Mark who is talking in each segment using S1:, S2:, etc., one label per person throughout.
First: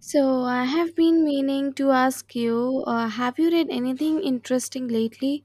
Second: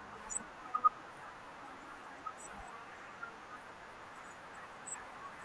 S1: So, I have been meaning to ask you, have you read anything interesting lately?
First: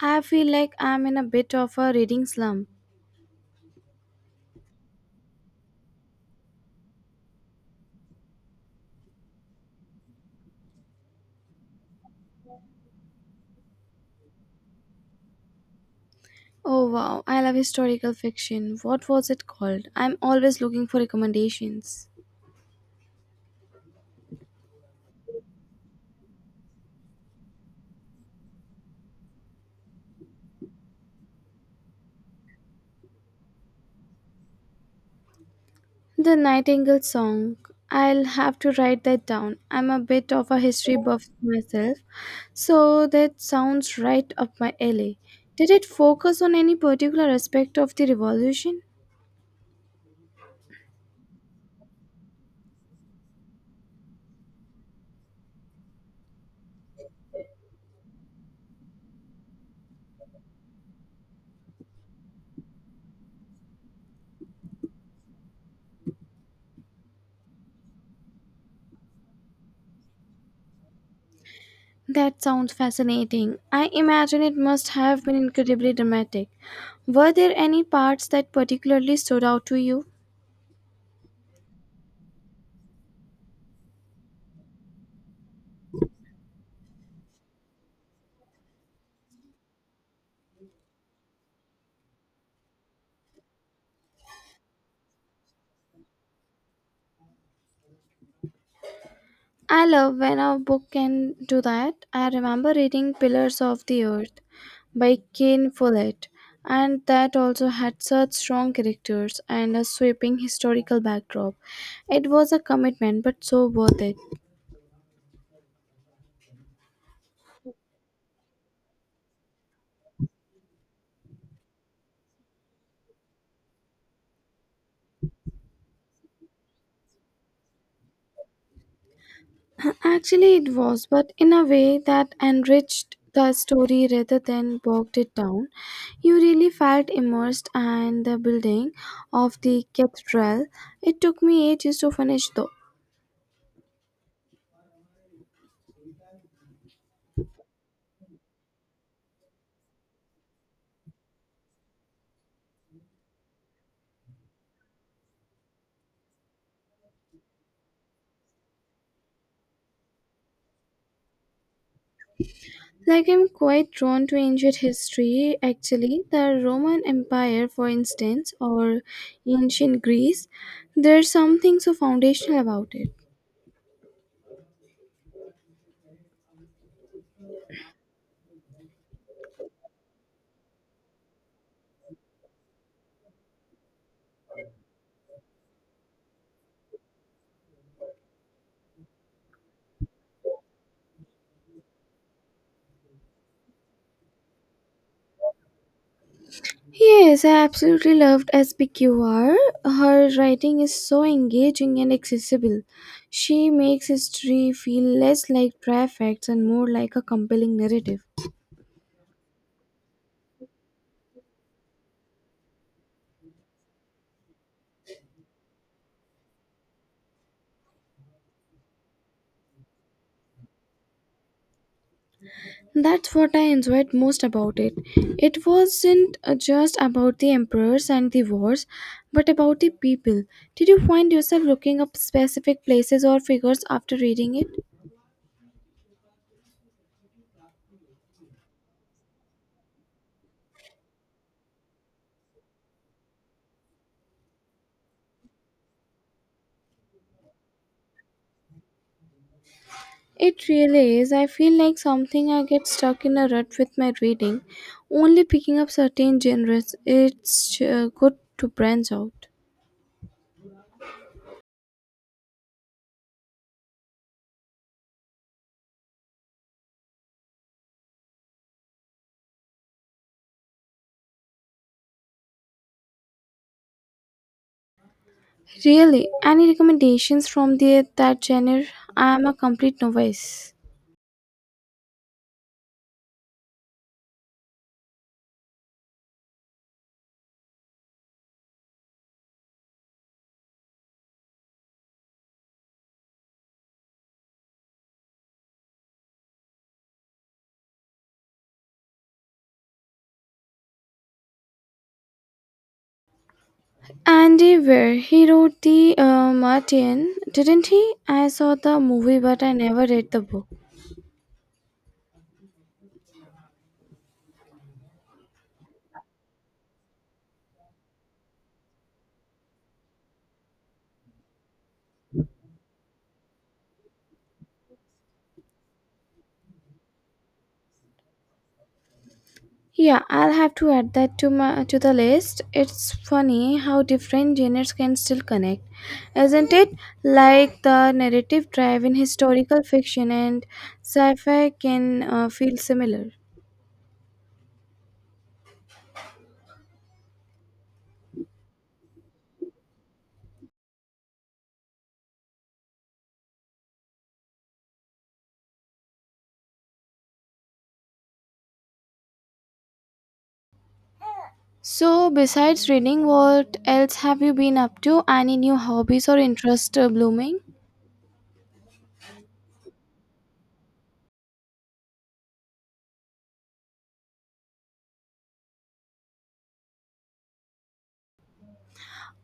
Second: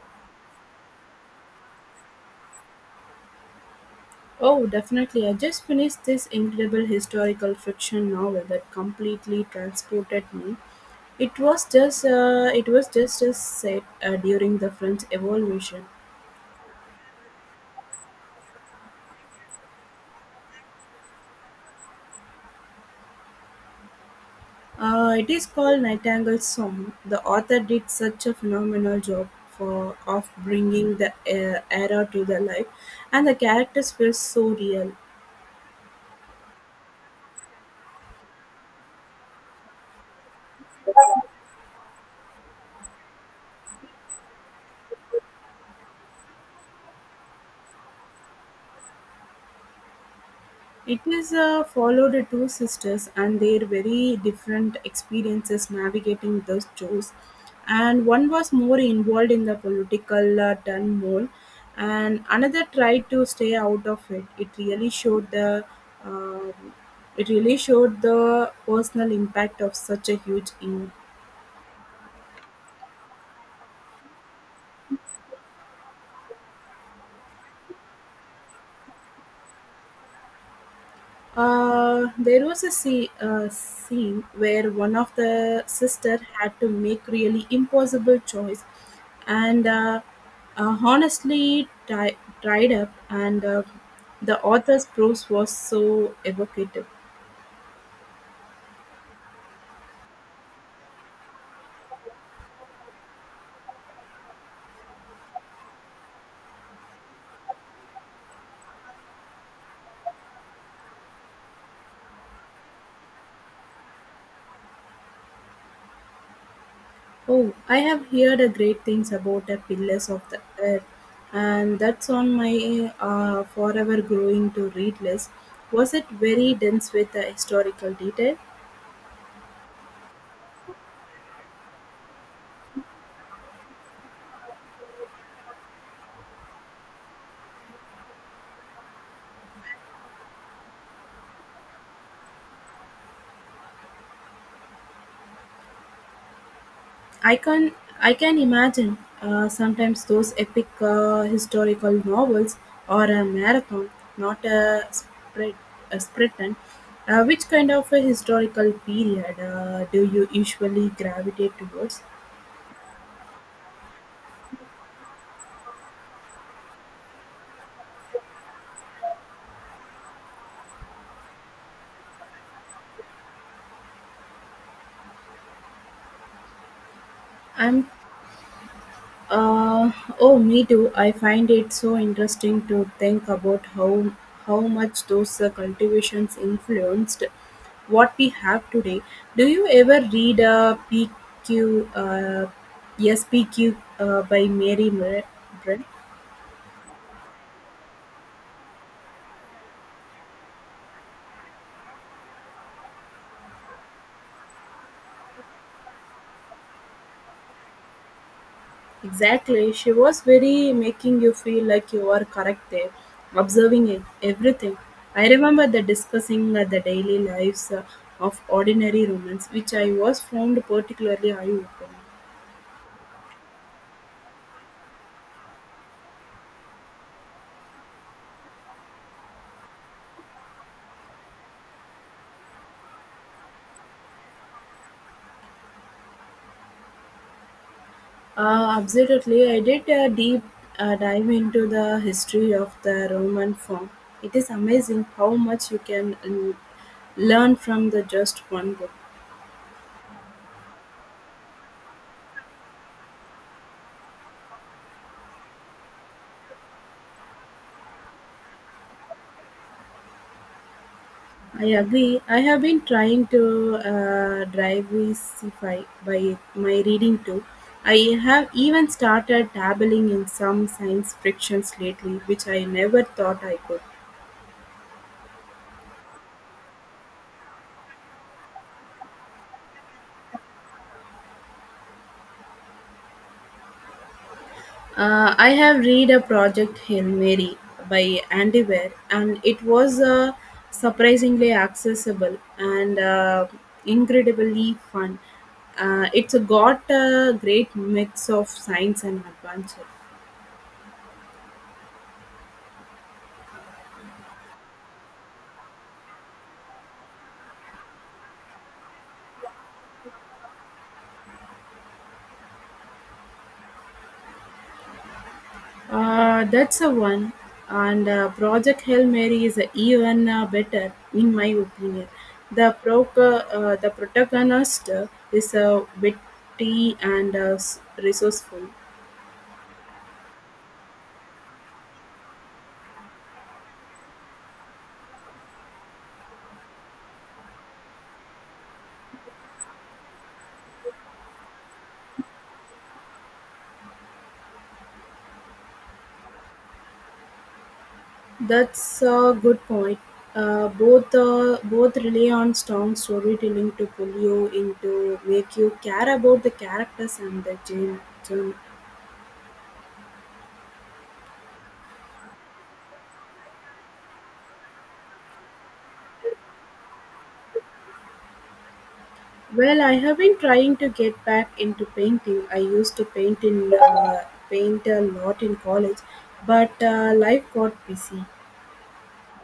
S1: I feel like I'm in a bit of a reading slump.
S2: Oh, definitely. I just finished this incredible historical fiction novel that completely transported me. It was just a set during the French Revolution.
S1: Oh wow, I love historical fiction. What was it called? I'm always looking for recommendations.
S2: It is called Nightingale's Song. The author did such a phenomenal job for of bringing the era to the life, and the characters feel so real.
S1: The Nightingale Song. I'll have to write that down. I'm a bit of a history buff myself, so that sounds right up my alley. Did it focus on any particular aspect of the revolution?
S2: It is followed the two sisters and their very different experiences navigating those chores. And one was more involved in the political turmoil, and another tried to stay out of it. Um, it really showed the personal impact of such a huge
S1: That sounds fascinating. I imagine it must have been incredibly dramatic. Were there any parts that particularly stood out to you?
S2: There was a scene where one of the sister had to make really impossible choice and honestly dried up and the author's prose was so evocative.
S1: I love when a book can do that. I remember reading Pillars of the Earth by Kane Follett, and that also had such strong characters and a sweeping historical backdrop. It was a commitment, but so worth it.
S2: Oh, I have heard a great things about the pillars of the earth and that's on my forever growing to read list. Was it very dense with historical detail?
S1: Actually, it was, but in a way that enriched the story rather than bogged it down. You really felt immersed in the building of the cathedral. It took me ages to finish, though.
S2: I can I can imagine. Sometimes those epic historical novels or a marathon, not a sprint. Which kind of a historical period do you usually gravitate towards?
S1: Like, I'm quite drawn to ancient history, actually, the Roman Empire, for instance, or ancient Greece. There's something so foundational about it.
S2: I'm Uh, oh, me too. I find it so interesting to think about how much those cultivations influenced what we have today. Do you ever read a P Q PQ, uh, yes, PQ by Mary Mirren?
S1: Yes, I absolutely loved SBQR. Her writing is so engaging and accessible. She makes history feel less like dry facts and more like a compelling narrative.
S2: Exactly, she was very making you feel like you were correct there, observing it everything. I remember the discussing the daily lives of ordinary Romans, which I was found particularly eye opening.
S1: That's what I enjoyed most about it. It wasn't just about the emperors and the wars, but about the people. Did you find yourself looking up specific places or figures after reading it?
S2: Absolutely, I did a deep dive into the history of the Roman form. It is amazing how much you can learn from the just one book.
S1: It really is. I feel like something I get stuck in a rut with my reading, only picking up certain genres. It's good to branch out.
S2: I agree. I have been trying to diversify by my reading too. I have even started dabbling in some science fictions lately, which I never thought I could.
S1: Really, any recommendations from the, that genre? I am a complete novice.
S2: I have read a project Hail Mary by Andy Weir, and it was surprisingly accessible and incredibly fun. It's got a great mix of science and adventure.
S1: Andy Weir, he wrote the Martian, didn't he? I saw the movie, but I never read the book.
S2: That's a one. And Project Hail Mary is a even better, in my opinion. The the protagonist is witty and resourceful.
S1: Yeah, I'll have to add that to my to the list. It's funny how different genres can still connect, isn't it? Like the narrative drive in historical fiction and sci-fi can feel similar.
S2: That's a good point. Both rely on strong storytelling to pull you into make you care about the characters and the genre.
S1: So, besides reading, what else have you been up to? Any new hobbies or interests blooming?
S2: Well, I have been trying to get back into painting. I used to paint a lot in college, but life got busy.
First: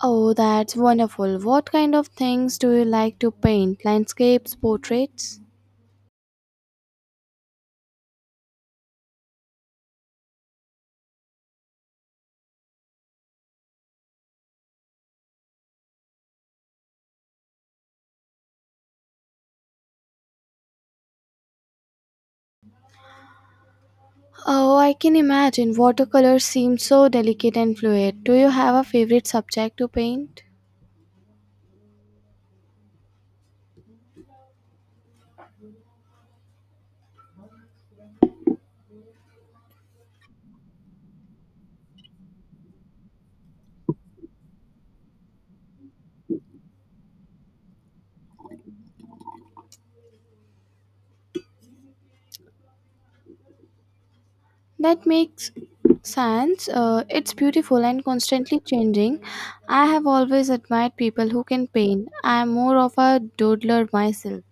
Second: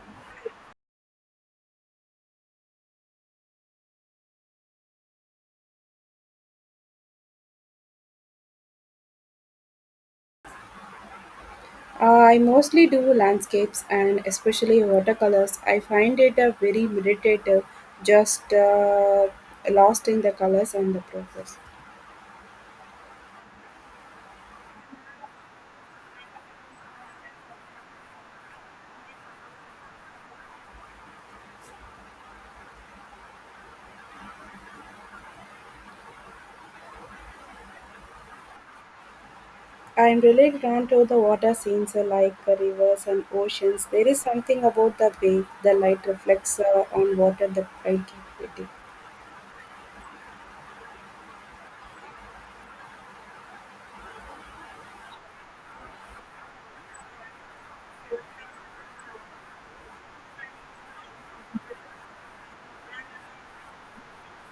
S1: Oh, that's wonderful. What kind of things do you like to paint? Landscapes, portraits?
S2: I mostly do landscapes and especially watercolors. I find it a very meditative, just lost in the colors and the process.
S1: Oh, I can imagine. Watercolors seem so delicate and fluid. Do you have a favorite subject to paint?
S2: I'm really drawn to the water scenes like rivers and oceans. There is something about the way the light reflects on water that I get pretty.
S1: That makes sense. It's beautiful and constantly changing. I have always admired people who can paint. I am more of a doodler myself.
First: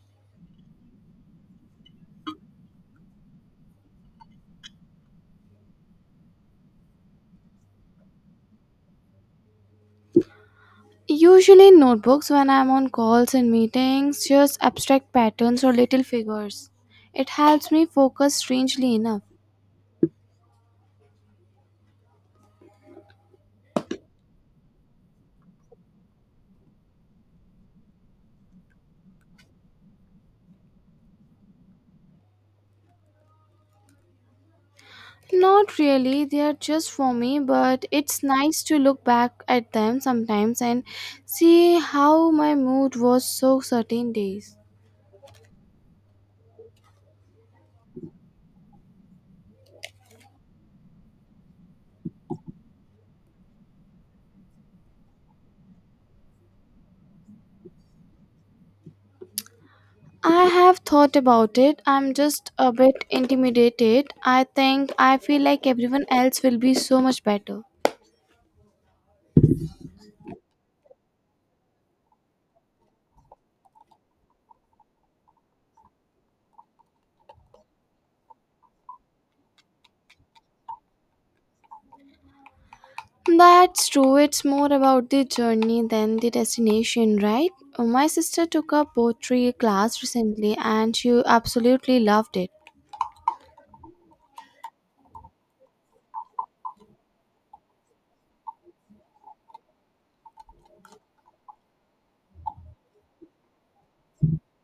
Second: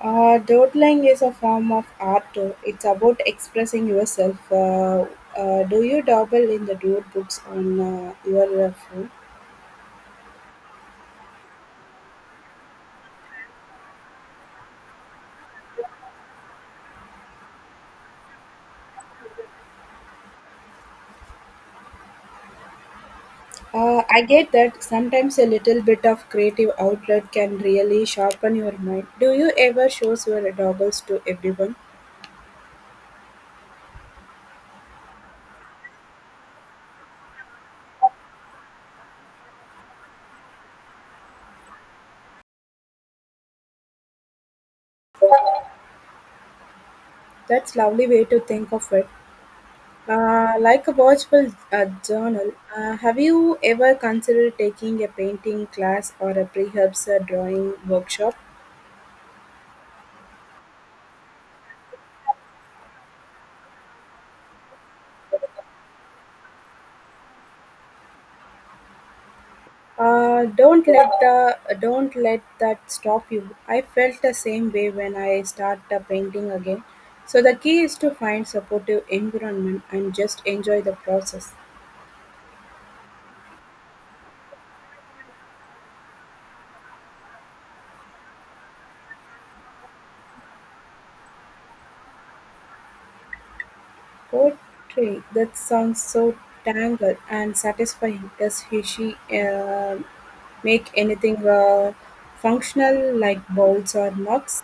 S2: Doodling is a form of art too. It's about expressing yourself. Do you dabble in the doodle books on your phone?
S1: Usually in notebooks when I'm on calls and meetings, just abstract patterns or little figures. It helps me focus strangely enough.
S2: I get that sometimes a little bit of creative outlet can really sharpen your mind. Do you ever show your doodles to everyone?
S1: Not really, they are just for me, but it's nice to look back at them sometimes and see how my mood was so certain days.
S2: That's lovely way to think of it. Like a watchful journal, have you ever considered taking a painting class or a perhaps a drawing workshop?
S1: I have thought about it. I'm just a bit intimidated. I think I feel like everyone else will be so much better.
S2: Don't let the don't let that stop you. I felt the same way when I start painting again. So the key is to find supportive environment and just enjoy the process.
S1: That's true. It's more about the journey than the destination, right? My sister took a poetry class recently and she absolutely loved it.
S2: Poetry that sounds so tangled and satisfying. Does he she make anything functional like bowls or mugs?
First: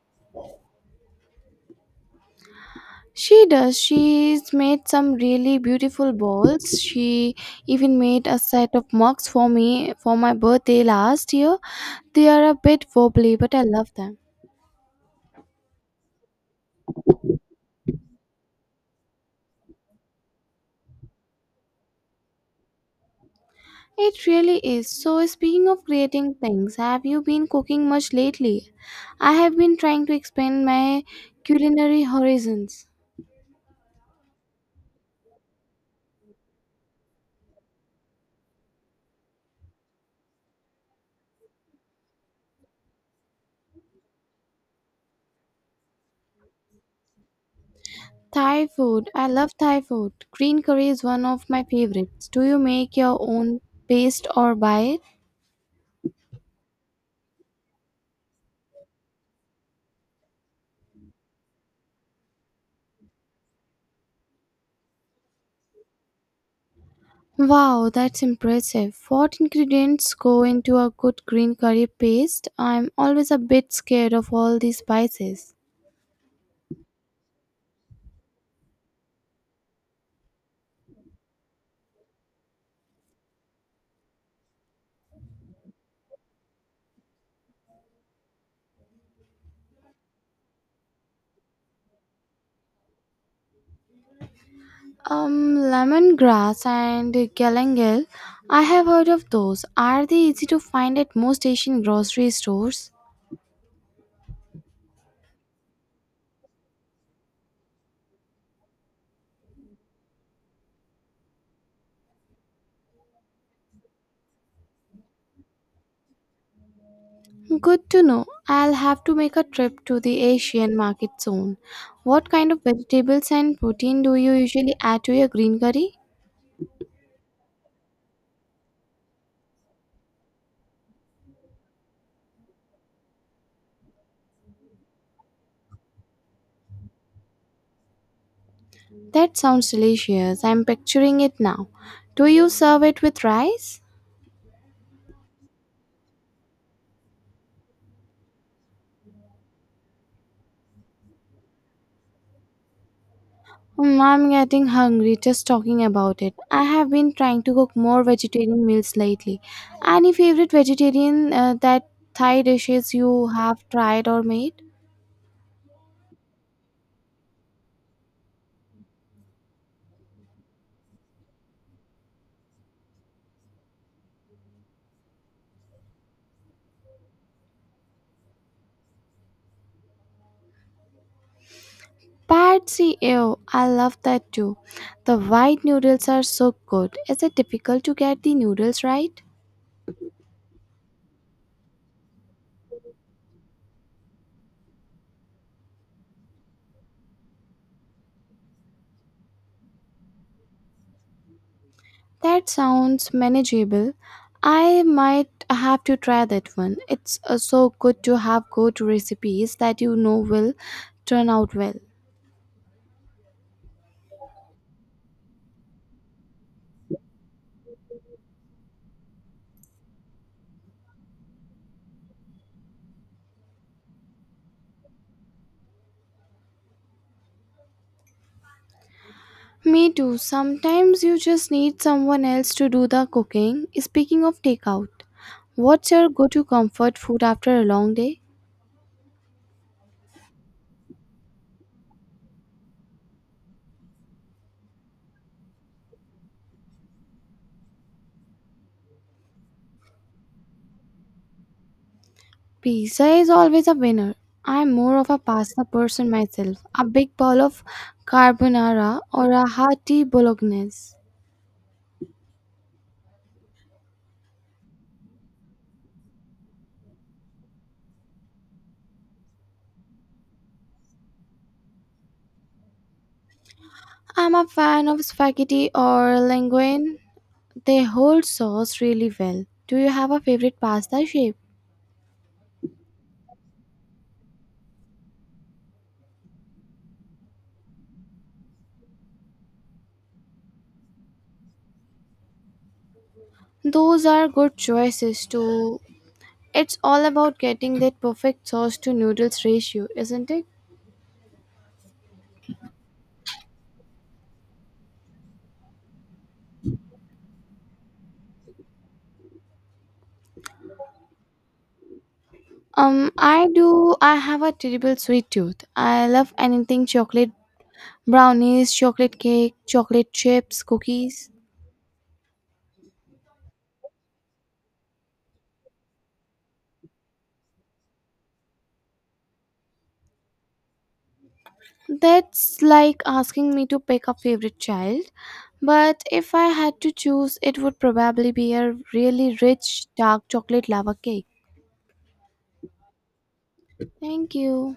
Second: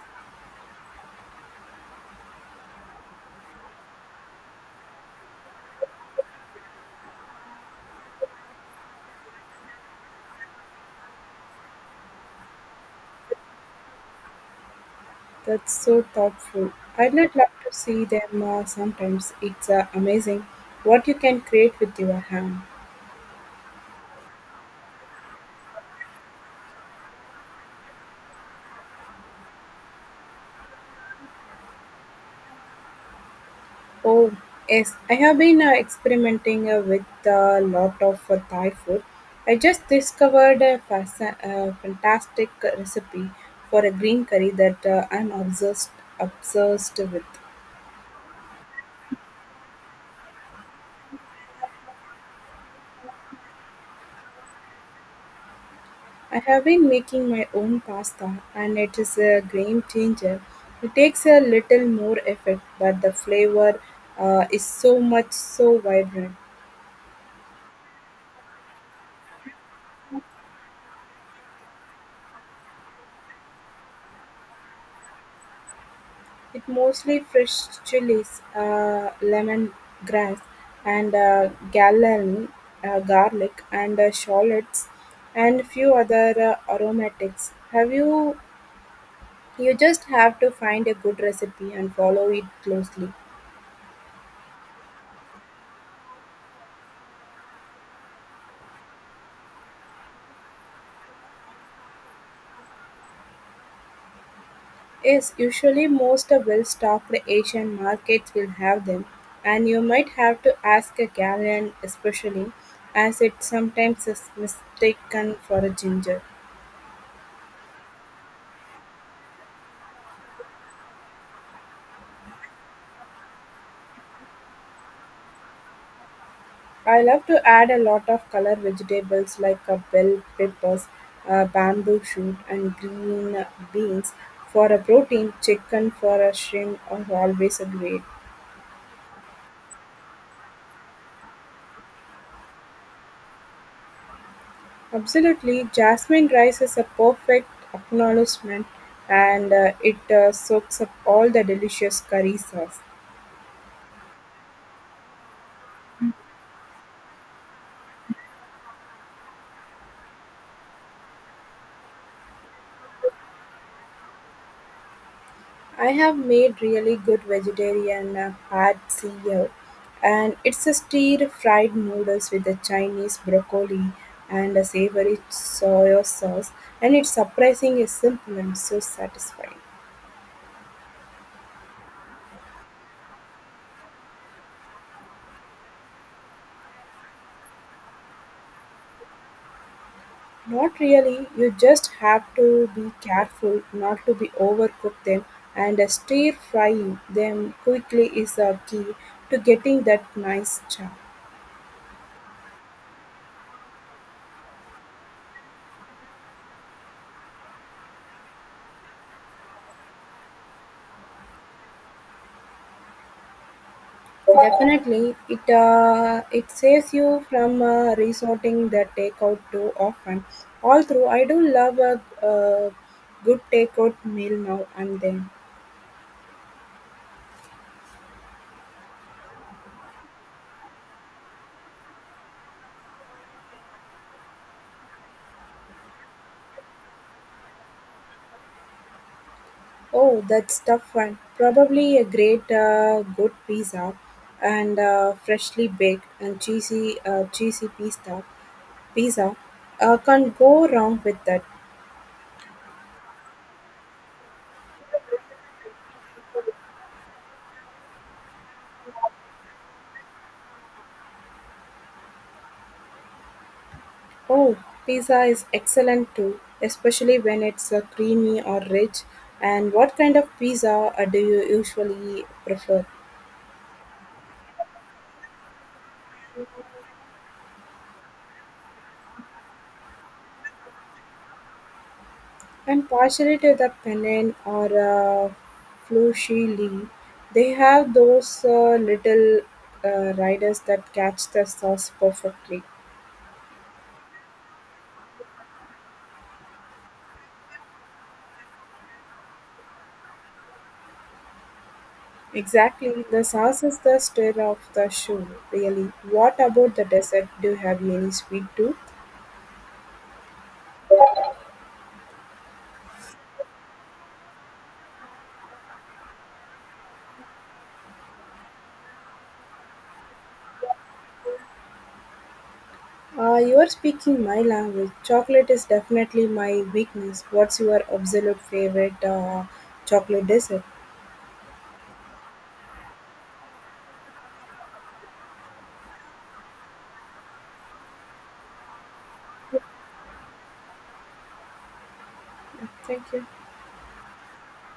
S1: She does. She's made some really beautiful bowls. She even made a set of mugs for me for my birthday last year. They are a bit wobbly, but I love them.
S2: That's so thoughtful. I'd not love to see them sometimes. It's amazing what you can create with your hand.
S1: It really is. So, speaking of creating things, have you been cooking much lately? I have been trying to expand my culinary horizons.
S2: Oh, yes, I have been experimenting with a lot of Thai food. I just discovered a fantastic recipe for a green curry that I'm obsessed obsessed with.
S1: Thai food. I love Thai food. Green curry is one of my favorites. Do you make your own paste or buy it?
S2: I have been making my own pasta, and it is a game changer. It takes a little more effort, but the flavor is so vibrant.
S1: Wow, that's impressive. What ingredients go into a good green curry paste? I'm always a bit scared of all these spices.
S2: It mostly fresh chilies, lemongrass, and galen, garlic, and shallots, and few other aromatics. Have you? You just have to find a good recipe and follow it closely.
S1: Lemongrass and galangal. I have heard of those. Are they easy to find at most Asian grocery stores?
S2: Yes, usually most well-stocked Asian markets will have them, and you might have to ask a gallon especially, as it sometimes is mistaken for a ginger.
S1: Good to know. I'll have to make a trip to the Asian market soon. What kind of vegetables and protein do you usually add to your green curry?
S2: I love to add a lot of color vegetables like a bell peppers, bamboo shoot, and green beans for a protein. Chicken for a shrimp are always a great.
S1: That sounds delicious. I'm picturing it now. Do you serve it with rice?
S2: Absolutely, jasmine rice is a perfect acknowledgement, and it soaks up all the delicious curry sauce.
S1: Mm, I'm getting hungry just talking about it. I have been trying to cook more vegetarian meals lately. Any favorite vegetarian that Thai dishes you have tried or made?
S2: I have made really good vegetarian pad see here, and it's a stir fried noodles with a Chinese broccoli and a savory soy sauce, and it's surprising is simple and so satisfying.
S1: Pad see ew. I love that too. The white noodles are so good. Is it difficult to get the noodles right?
S2: Not really, you just have to be careful not to be overcook them, and stir frying them quickly is a key to getting that nice charm.
S1: That sounds manageable. I might have to try that one. It's so good to have good recipes that you know will turn out well.
S2: Definitely, it saves you from resorting the takeout too often. Although I do love a, uh good takeout meal now and then.
S1: Me too. Sometimes you just need someone else to do the cooking. Speaking of takeout, what's your go to comfort food after a long day?
S2: Oh, that's tough one. Probably a great good pizza and freshly baked and cheesy pizza. Pizza can't go wrong with that.
S1: Pizza is always a winner. I'm more of a pasta person myself. A big bowl of carbonara or a hearty bolognese.
S2: Oh, pizza is excellent too, especially when it's creamy or rich. And what kind of pizza do you usually prefer?
S1: I'm a fan of spaghetti or linguine. They hold sauce really well. Do you have a favorite pasta shape?
S2: And partially to the penne or fusilli, they have those little riders that catch the sauce perfectly.
S1: Those are good choices too. It's all about getting that perfect sauce to noodles ratio, isn't it?
S2: Exactly, the sauce is the stir of the show, really. What about the dessert? Do you have any sweet too?
S1: I do. I have a terrible sweet tooth. I love anything chocolate brownies, chocolate cake, chocolate chips, cookies.
S2: You're speaking my language. Chocolate is definitely my weakness. What's your absolute favorite chocolate dessert?
S1: That's like asking me to pick a favorite child, but if I had to choose, it would probably be a really rich dark chocolate lava cake.
S2: Yeah, thank you.
S1: Thank you.